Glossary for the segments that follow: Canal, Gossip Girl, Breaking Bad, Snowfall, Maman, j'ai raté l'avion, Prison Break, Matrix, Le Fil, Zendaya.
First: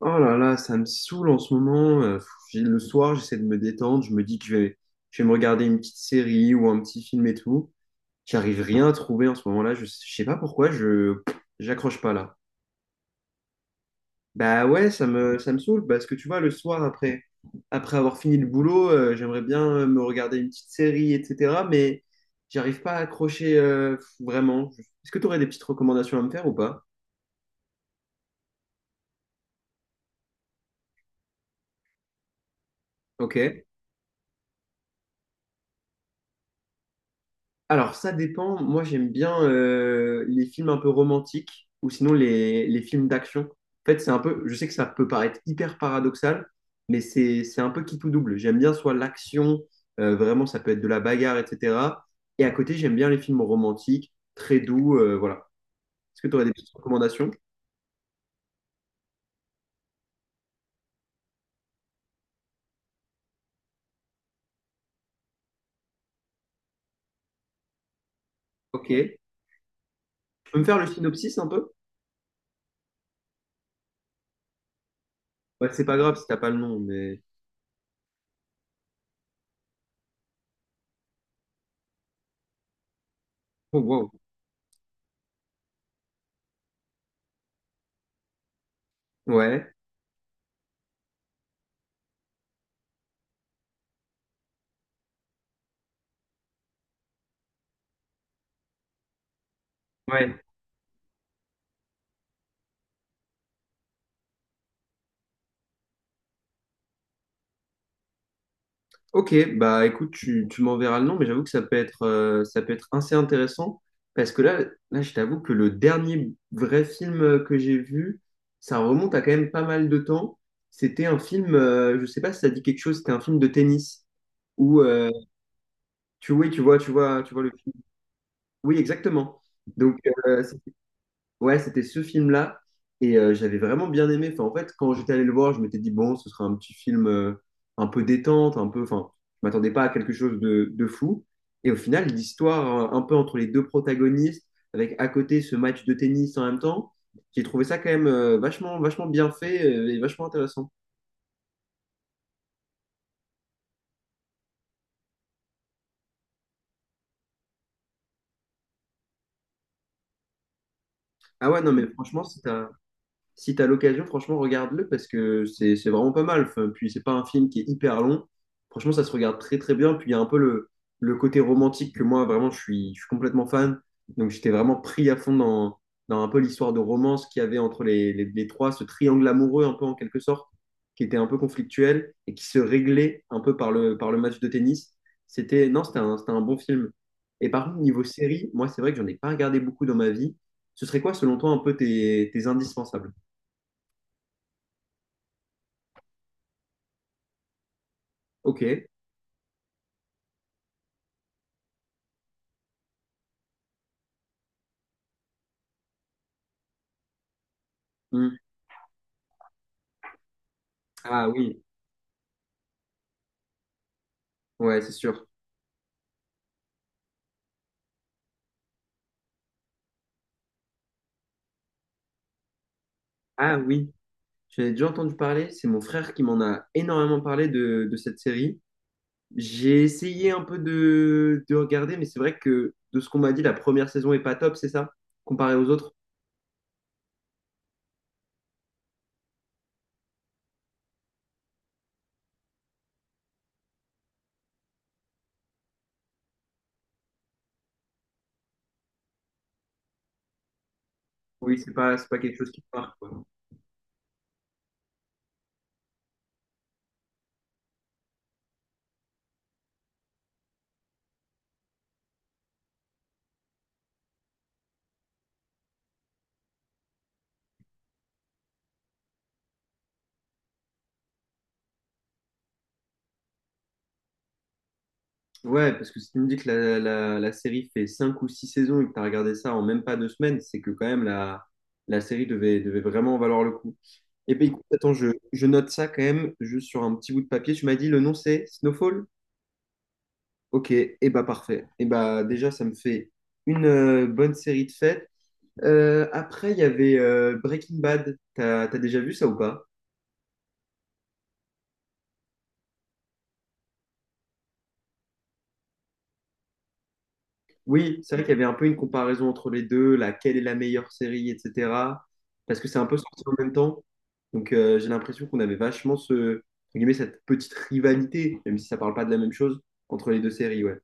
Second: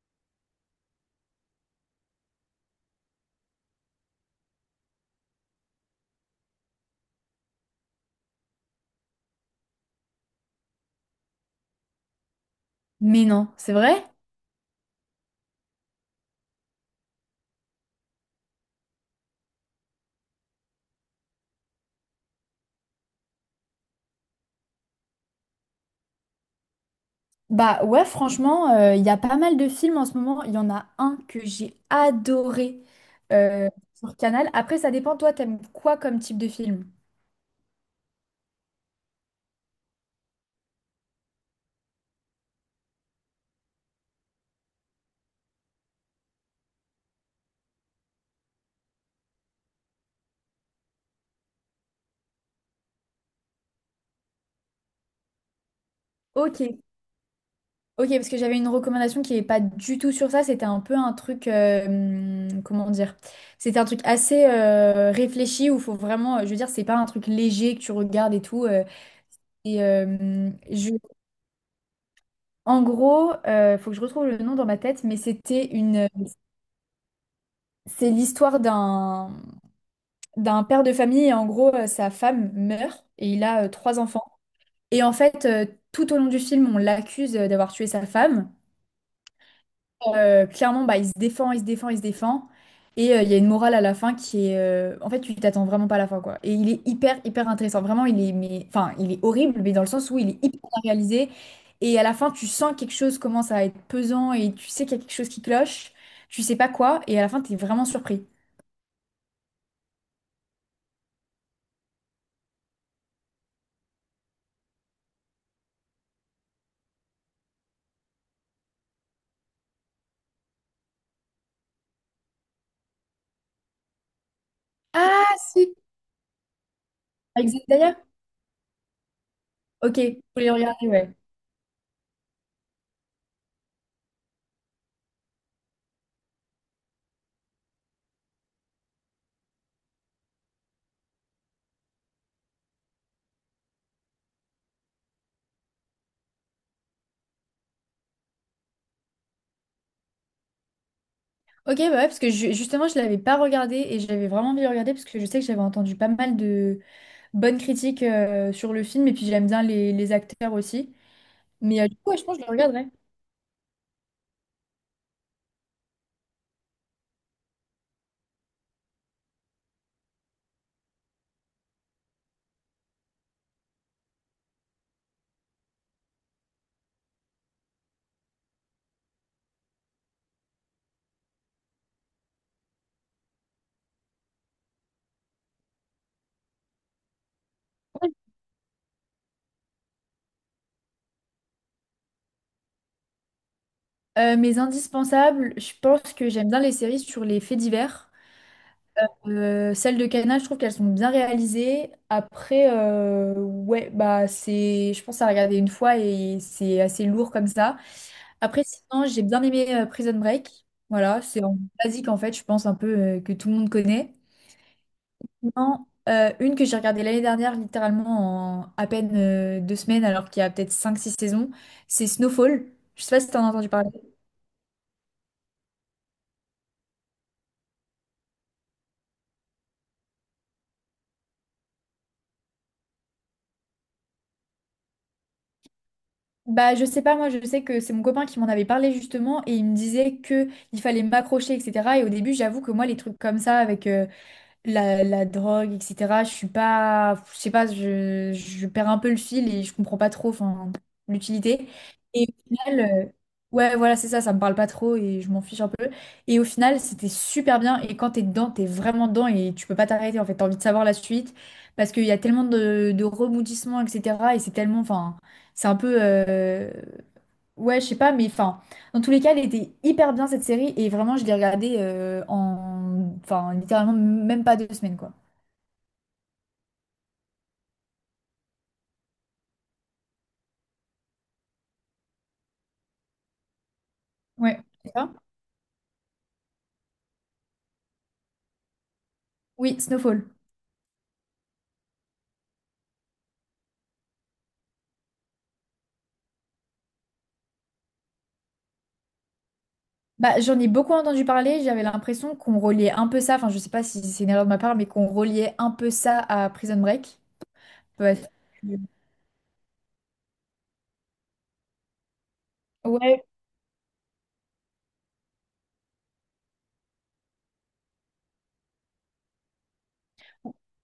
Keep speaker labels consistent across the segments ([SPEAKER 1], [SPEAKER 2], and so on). [SPEAKER 1] Oh là là, ça me saoule en ce moment. Le soir, j'essaie de me détendre. Je me dis que je vais me regarder une petite série ou un petit film et tout. J'arrive rien à trouver en ce moment-là. Je sais pas pourquoi, je j'accroche pas là.
[SPEAKER 2] Mais non, c'est vrai?
[SPEAKER 1] Bah ouais, ça me saoule parce que tu vois, le soir, après avoir fini le boulot, j'aimerais bien me regarder une petite série, etc. Mais j'arrive pas à accrocher vraiment. Est-ce que tu aurais des petites recommandations à me faire ou pas?
[SPEAKER 2] Bah ouais, franchement, il y a pas mal de films en ce moment. Il y en a un que j'ai adoré
[SPEAKER 1] Ok.
[SPEAKER 2] sur Canal. Après, ça dépend, toi, t'aimes quoi comme type de film?
[SPEAKER 1] Alors, ça dépend. Moi, j'aime bien les films un peu romantiques ou sinon les films d'action. En fait, c'est un peu, je sais que ça peut paraître hyper paradoxal, mais c'est un peu qui tout double. J'aime bien soit l'action, vraiment, ça peut être de la bagarre, etc. Et à côté, j'aime bien les films romantiques, très doux, voilà. Est-ce que tu aurais des
[SPEAKER 2] Ok,
[SPEAKER 1] petites recommandations?
[SPEAKER 2] ok, parce que j'avais une recommandation qui n'est pas du tout sur ça. C'était un peu un truc, comment dire? C'était un truc assez réfléchi où faut vraiment, je veux dire, c'est pas un truc léger que tu regardes et tout.
[SPEAKER 1] Ok.
[SPEAKER 2] Et euh,
[SPEAKER 1] Tu
[SPEAKER 2] hmm,
[SPEAKER 1] peux me faire le
[SPEAKER 2] je,
[SPEAKER 1] synopsis un peu?
[SPEAKER 2] En gros, faut que je retrouve le nom dans ma tête, mais
[SPEAKER 1] Ouais, c'est pas grave si t'as pas le nom, mais.
[SPEAKER 2] c'est l'histoire d'un d'un père de famille et en gros, sa femme meurt et il a
[SPEAKER 1] Oh,
[SPEAKER 2] trois
[SPEAKER 1] wow.
[SPEAKER 2] enfants. Et en fait, tout au long du film, on l'accuse d'avoir tué sa femme.
[SPEAKER 1] Ouais.
[SPEAKER 2] Clairement, bah, il se défend, il se défend, il se défend. Et il y a une morale à la fin en fait, tu t'attends vraiment pas à la fin, quoi. Et il est hyper, hyper intéressant. Vraiment, enfin, il est horrible, mais dans le sens où il est
[SPEAKER 1] Ouais.
[SPEAKER 2] hyper bien réalisé. Et à la fin, tu sens quelque chose commence à être pesant et tu sais qu'il y a quelque chose qui cloche. Tu sais pas quoi. Et à la fin, t'es vraiment surpris.
[SPEAKER 1] Ok, bah écoute, tu m'enverras le nom, mais j'avoue que ça peut être assez intéressant parce que là, je t'avoue que le dernier vrai film que j'ai vu, ça remonte à quand même pas mal de temps. C'était un film, je sais pas si ça dit quelque chose, c'était un film de tennis où
[SPEAKER 2] Ah, si!
[SPEAKER 1] oui, tu vois
[SPEAKER 2] Avec
[SPEAKER 1] le film.
[SPEAKER 2] Zendaya?
[SPEAKER 1] Oui, exactement.
[SPEAKER 2] Ok,
[SPEAKER 1] Donc,
[SPEAKER 2] faut
[SPEAKER 1] euh,
[SPEAKER 2] les regarder, ouais.
[SPEAKER 1] ouais, c'était ce film-là. Et j'avais vraiment bien aimé. Enfin, en fait, quand j'étais allé le voir, je m'étais dit, bon, ce sera un petit film un peu détente, un peu. Enfin, je m'attendais pas à quelque chose de fou. Et au final, l'histoire un peu entre les deux protagonistes, avec à côté ce match de tennis en même temps, j'ai trouvé ça quand même vachement, vachement bien fait et vachement intéressant.
[SPEAKER 2] Ok, bah ouais, parce que justement, je l'avais pas regardé et j'avais vraiment envie de le regarder parce que je sais que j'avais entendu pas mal de bonnes critiques sur le film et puis j'aime bien les acteurs aussi.
[SPEAKER 1] Ah ouais, non,
[SPEAKER 2] Mais
[SPEAKER 1] mais
[SPEAKER 2] du coup, ouais, je
[SPEAKER 1] franchement,
[SPEAKER 2] pense que je le regarderai.
[SPEAKER 1] si tu as l'occasion, franchement, regarde-le parce que c'est vraiment pas mal. Enfin, puis, c'est pas un film qui est hyper long. Franchement, ça se regarde très, très bien. Puis, il y a un peu le côté romantique que moi, vraiment, je suis complètement fan. Donc, j'étais vraiment pris à fond dans un peu l'histoire de romance qu'il y avait entre les, trois, ce triangle amoureux, un peu en quelque sorte, qui était un peu conflictuel et qui se réglait un peu par le match de tennis. C'était, non, c'était un bon film. Et par contre, niveau
[SPEAKER 2] Ouais.
[SPEAKER 1] série, moi, c'est vrai que j'en ai pas regardé beaucoup dans ma vie. Ce serait quoi, selon toi, un peu tes, tes indispensables?
[SPEAKER 2] Mes indispensables, je pense que j'aime bien les séries sur les faits divers.
[SPEAKER 1] Ok.
[SPEAKER 2] Celles de Cana, je trouve qu'elles sont bien réalisées. Après, ouais, bah c'est, je pense à regarder une fois et c'est assez lourd comme ça.
[SPEAKER 1] Hmm.
[SPEAKER 2] Après, sinon, j'ai bien aimé Prison Break. Voilà,
[SPEAKER 1] Ah
[SPEAKER 2] c'est en
[SPEAKER 1] oui,
[SPEAKER 2] basique en fait, je pense un peu que tout le monde connaît.
[SPEAKER 1] ouais, c'est sûr.
[SPEAKER 2] Non, une que j'ai regardée l'année dernière, littéralement en à peine 2 semaines, alors qu'il y a peut-être cinq six saisons, c'est Snowfall. Je sais pas si t'en as
[SPEAKER 1] Ah
[SPEAKER 2] entendu parler.
[SPEAKER 1] oui, j'en ai déjà entendu parler. C'est mon frère qui m'en a énormément parlé de cette série. J'ai essayé un peu de regarder, mais c'est vrai que de ce qu'on m'a dit, la première saison est pas top, c'est ça? Comparé aux autres?
[SPEAKER 2] Bah, je sais pas, moi je sais que c'est mon copain qui m'en avait parlé justement et il me disait que il fallait m'accrocher, etc. Et au début, j'avoue que moi, les trucs comme ça, avec, la drogue, etc. Je suis pas, je sais pas, je perds un peu le fil et je comprends pas trop, enfin,
[SPEAKER 1] Oui,
[SPEAKER 2] l'utilité.
[SPEAKER 1] c'est pas
[SPEAKER 2] Et
[SPEAKER 1] quelque chose
[SPEAKER 2] au
[SPEAKER 1] qui te
[SPEAKER 2] final,
[SPEAKER 1] marque, quoi.
[SPEAKER 2] ouais, voilà, c'est ça, ça me parle pas trop et je m'en fiche un peu. Et au final, c'était super bien. Et quand t'es dedans, t'es vraiment dedans et tu peux pas t'arrêter. En fait, t'as envie de savoir la suite parce qu'il y a tellement de rebondissements, etc. Et c'est tellement, enfin, c'est un peu, ouais, je sais pas, mais enfin. Dans tous les cas, elle était hyper bien cette série et vraiment, je l'ai regardée enfin, littéralement même pas 2 semaines, quoi.
[SPEAKER 1] Ouais, parce que si tu me dis que la série fait 5 ou 6 saisons et que tu as regardé ça en même pas 2 semaines, c'est que quand même la série devait vraiment valoir le coup. Eh bien,
[SPEAKER 2] Ouais.
[SPEAKER 1] écoute,
[SPEAKER 2] Et
[SPEAKER 1] attends, je,
[SPEAKER 2] toi.
[SPEAKER 1] je note ça quand même, juste sur un petit bout de papier. Tu m'as dit le nom c'est Snowfall?
[SPEAKER 2] Oui, Snowfall.
[SPEAKER 1] Ok, et eh bah parfait. Et bah déjà, ça me fait une bonne série de fêtes. Après, il y avait Breaking Bad. T'as déjà vu ça ou pas?
[SPEAKER 2] Bah, j'en ai beaucoup entendu parler, j'avais l'impression qu'on reliait un peu ça, enfin je sais pas si c'est une erreur de ma part, mais qu'on reliait un peu ça à Prison Break.
[SPEAKER 1] Oui, c'est
[SPEAKER 2] Ouais.
[SPEAKER 1] vrai qu'il y avait un peu une comparaison entre les deux, laquelle est la meilleure série, etc. Parce que c'est un peu sorti
[SPEAKER 2] Ouais.
[SPEAKER 1] en même temps. Donc j'ai l'impression qu'on avait vachement entre guillemets, cette petite rivalité, même si ça parle pas de la même chose, entre les deux séries, ouais.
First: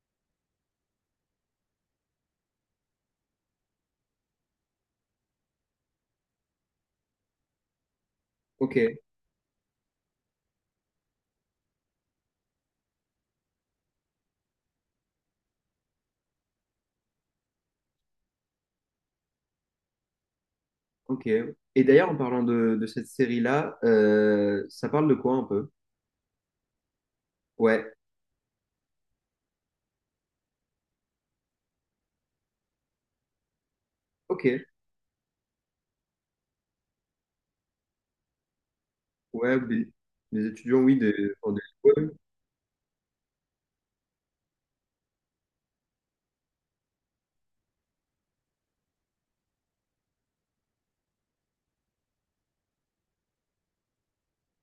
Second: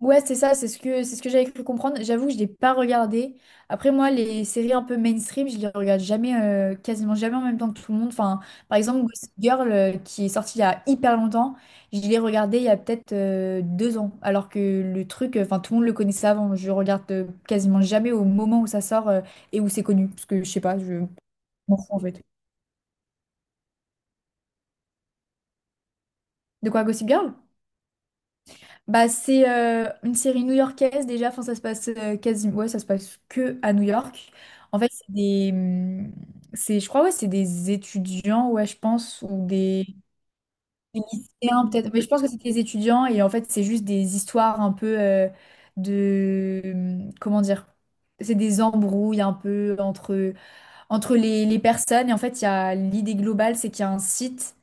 [SPEAKER 2] Ouais, c'est ça, c'est ce que j'avais cru comprendre. J'avoue que je l'ai pas regardé. Après, moi, les séries un peu mainstream, je les regarde jamais, quasiment jamais en même temps que tout le monde. Enfin, par exemple,
[SPEAKER 1] Ok.
[SPEAKER 2] Gossip Girl, qui est sorti il y a hyper longtemps, je l'ai regardé il y a peut-être 2 ans. Alors que le truc, enfin, tout le monde le connaissait avant. Je regarde quasiment jamais au moment où ça sort et où c'est connu. Parce que je sais pas, je
[SPEAKER 1] Ok.
[SPEAKER 2] m'en
[SPEAKER 1] Et
[SPEAKER 2] fous en
[SPEAKER 1] d'ailleurs, en
[SPEAKER 2] fait.
[SPEAKER 1] parlant de cette série-là, ça parle de quoi un peu?
[SPEAKER 2] De quoi, Gossip Girl?
[SPEAKER 1] Ouais,
[SPEAKER 2] Bah, c'est une série new-yorkaise déjà, enfin, ça se passe ouais, ça se passe que à New York.
[SPEAKER 1] ok.
[SPEAKER 2] En fait, c'est, je crois, ouais, c'est des étudiants, ouais, je pense, ou
[SPEAKER 1] Ouais,
[SPEAKER 2] des,
[SPEAKER 1] des étudiants, oui,
[SPEAKER 2] des lycéens peut-être, mais
[SPEAKER 1] ouais.
[SPEAKER 2] je pense que c'est des étudiants et en fait, c'est juste des histoires un peu comment dire? C'est des embrouilles un peu entre les personnes. Et en fait, il y a l'idée globale, c'est qu'il y a un site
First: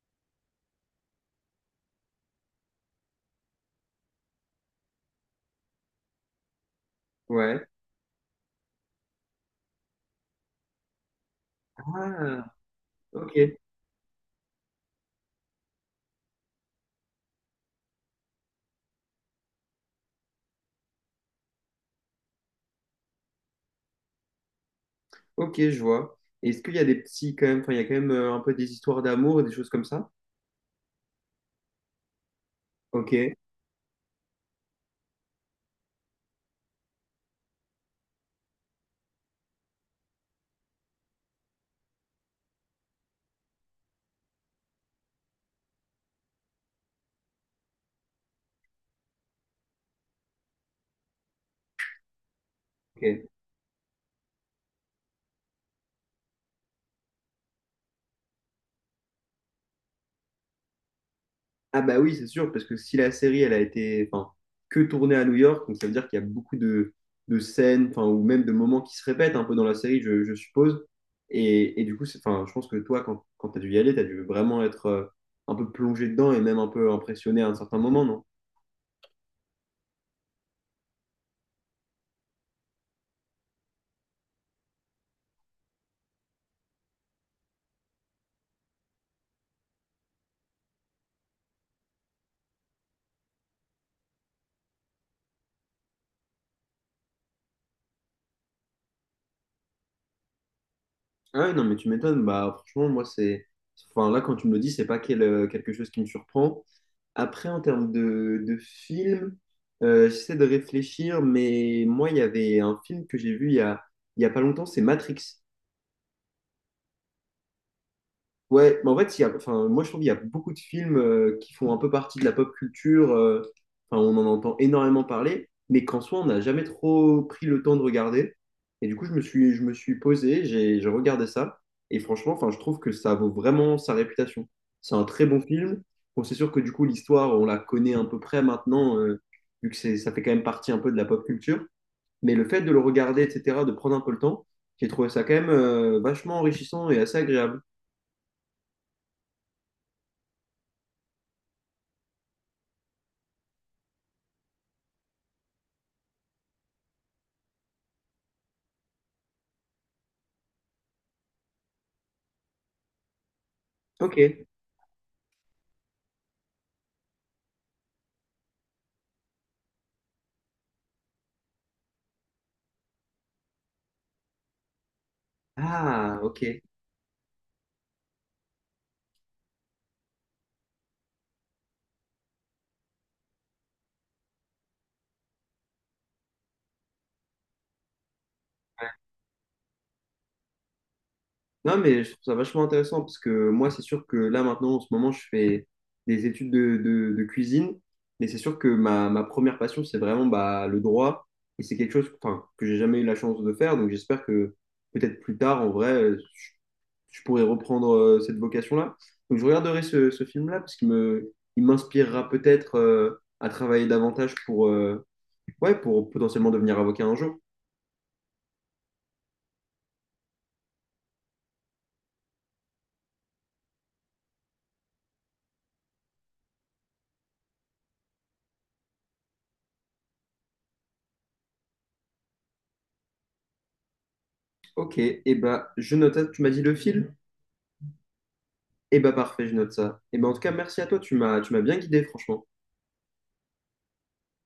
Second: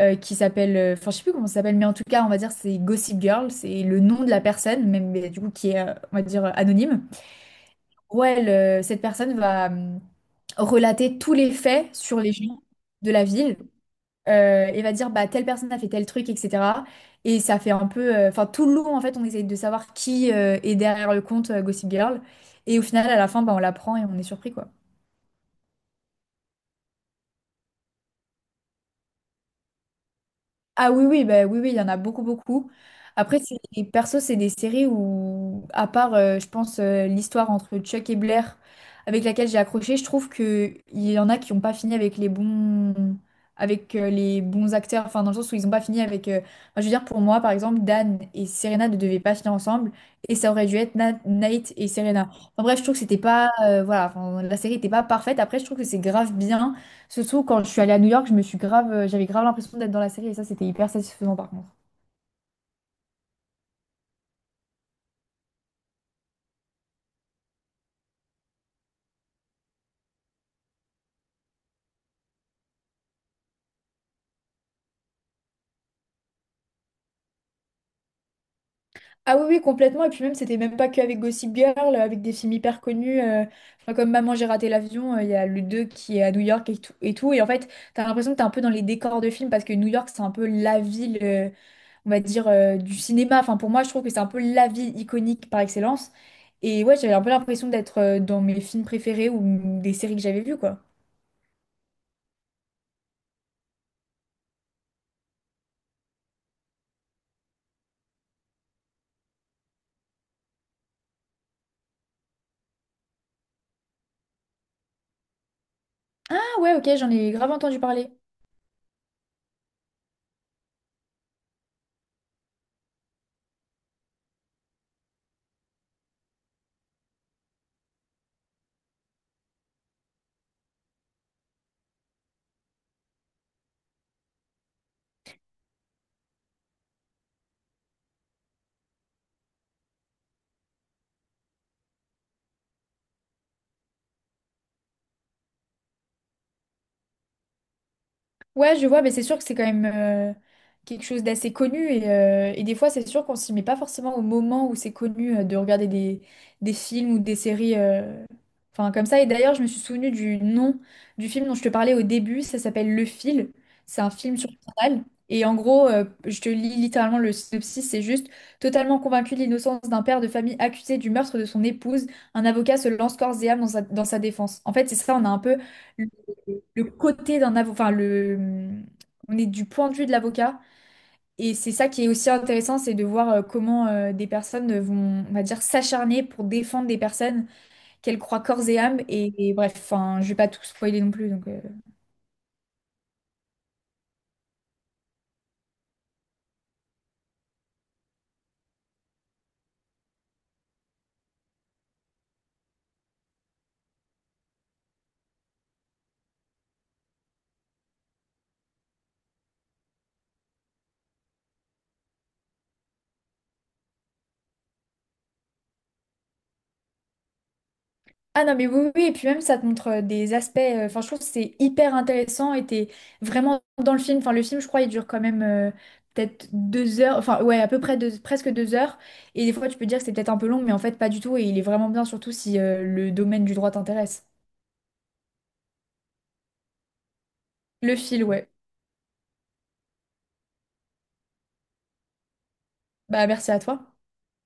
[SPEAKER 2] qui s'appelle, enfin, je sais plus comment ça s'appelle, mais en tout cas, on va dire c'est Gossip Girl, c'est le nom de la personne, même mais du coup qui est, on va dire, anonyme.
[SPEAKER 1] Ouais.
[SPEAKER 2] Ouais, elle, cette personne va relater tous les faits sur les
[SPEAKER 1] Ah,
[SPEAKER 2] gens de la
[SPEAKER 1] ok,
[SPEAKER 2] ville et va dire bah telle personne a fait tel truc, etc. Et ça fait un peu, enfin tout le long en fait, on essaye de savoir qui est derrière le compte Gossip Girl. Et au final, à la fin, bah, on l'apprend et on est surpris quoi.
[SPEAKER 1] ok, je vois. Est-ce qu'il y a des petits, quand même, enfin, il y a quand même un peu des histoires d'amour, et des choses comme ça?
[SPEAKER 2] Ah oui, oui, bah, oui, oui, il y en a beaucoup, beaucoup.
[SPEAKER 1] Ok,
[SPEAKER 2] Après, c'est, et perso, c'est des séries où, à part, je pense, l'histoire entre Chuck et Blair, avec laquelle j'ai accroché, je trouve que il y en a qui n'ont pas fini avec les bons acteurs, enfin, dans le sens où ils n'ont pas fini. Enfin, je veux dire, pour moi, par exemple, Dan et Serena ne devaient pas finir ensemble, et ça aurait dû être Nate et Serena. En bref, je trouve que c'était
[SPEAKER 1] ok.
[SPEAKER 2] pas... voilà, enfin, la série n'était pas parfaite. Après, je trouve que c'est grave bien. Surtout quand je suis allée à New York, je me suis grave, j'avais grave l'impression d'être dans la série et ça, c'était hyper satisfaisant par contre.
[SPEAKER 1] Ah bah oui, c'est sûr, parce que si la série, elle a été enfin, que tournée à New York, donc ça veut dire qu'il y a beaucoup de scènes, enfin, ou même de moments qui se répètent un peu dans la série, je suppose. Et du coup, enfin, je pense que toi, quand, quand tu as dû y aller, tu as dû vraiment être un peu plongé dedans et même un peu impressionné à un certain moment, non?
[SPEAKER 2] Ah oui, oui, complètement. Et puis même, c'était même pas qu'avec Gossip Girl, avec des films hyper connus, enfin, comme Maman, j'ai raté l'avion, il y a le 2 qui est à New York et tout. Et, tout. Et en fait, t'as l'impression que t'es un peu dans les décors de films parce que New York, c'est un peu la ville, on va dire, du cinéma. Enfin, pour moi, je trouve que c'est un peu la ville iconique par excellence. Et ouais, j'avais un peu l'impression d'être dans mes films préférés ou des séries que j'avais vues, quoi.
[SPEAKER 1] Ah ouais, non, mais tu m'étonnes. Bah, franchement, moi, c'est. Enfin, là, quand tu me le dis, c'est pas quelque chose qui me surprend. Après, en termes de film, j'essaie de réfléchir, mais moi, il y avait un film que j'ai vu il y a pas longtemps, c'est Matrix.
[SPEAKER 2] Ah ouais, ok, j'en ai grave entendu parler.
[SPEAKER 1] Ouais, mais en fait, il y a, enfin, moi je trouve qu'il y a beaucoup de films qui font un peu partie de la pop culture, enfin, on en entend énormément parler, mais qu'en soi, on n'a jamais trop pris le temps de regarder. Et du coup, je me suis posé, j'ai regardé ça, et franchement, enfin, je trouve que ça vaut vraiment sa réputation. C'est un très bon film. Bon, c'est sûr que du coup, l'histoire, on la connaît à peu près maintenant, vu que ça fait quand même partie un peu de la pop culture, mais le fait de le regarder, etc., de prendre un peu le temps, j'ai trouvé ça quand même vachement enrichissant et assez agréable.
[SPEAKER 2] Ouais, je vois, mais c'est sûr que c'est quand même quelque chose d'assez connu et des fois c'est sûr qu'on s'y met pas forcément au moment où c'est connu de regarder des films ou des séries enfin comme ça. Et d'ailleurs je me suis souvenue du nom du film dont je te parlais au début, ça s'appelle Le Fil. C'est un
[SPEAKER 1] Ok.
[SPEAKER 2] film sur Canal. Et en gros, je te lis littéralement le synopsis, c'est juste totalement convaincu de l'innocence d'un père de famille accusé du meurtre de son épouse, un avocat se lance corps et âme dans sa défense. En fait, c'est ça, on a un peu
[SPEAKER 1] Ah, ok.
[SPEAKER 2] le côté d'un avocat, enfin le, on est du point de vue de l'avocat. Et c'est ça qui est aussi intéressant, c'est de voir comment des personnes vont, on va dire, s'acharner pour défendre des personnes qu'elles croient corps et âme. Et bref, enfin, je vais pas tout spoiler non plus, donc.
[SPEAKER 1] Non, mais je trouve ça vachement intéressant parce que moi, c'est sûr que là, maintenant, en ce moment, je fais des études de cuisine, mais c'est sûr que ma première passion, c'est vraiment bah, le droit et c'est quelque chose enfin, que j'ai jamais eu la chance de faire. Donc, j'espère que peut-être plus tard, en vrai, je pourrais reprendre cette vocation-là. Donc, je regarderai ce film-là parce qu'il m'inspirera peut-être à travailler davantage pour, ouais, pour potentiellement devenir avocat un jour.
[SPEAKER 2] Ah non, mais oui, oui, et puis même ça te montre des aspects, enfin je trouve que c'est hyper intéressant et t'es vraiment dans le film, enfin le film je crois il dure quand même peut-être 2 heures, enfin ouais à peu près presque 2 heures et des fois tu peux dire que c'est peut-être un peu long mais en fait pas du tout et il est vraiment bien surtout si le domaine du droit t'intéresse.
[SPEAKER 1] Ok, et bah, je note, tu m'as dit le film?
[SPEAKER 2] Le fil, ouais.
[SPEAKER 1] Eh ben parfait, je note ça. Eh ben en tout cas, merci à toi, tu m'as bien guidé, franchement.
[SPEAKER 2] Bah merci à toi.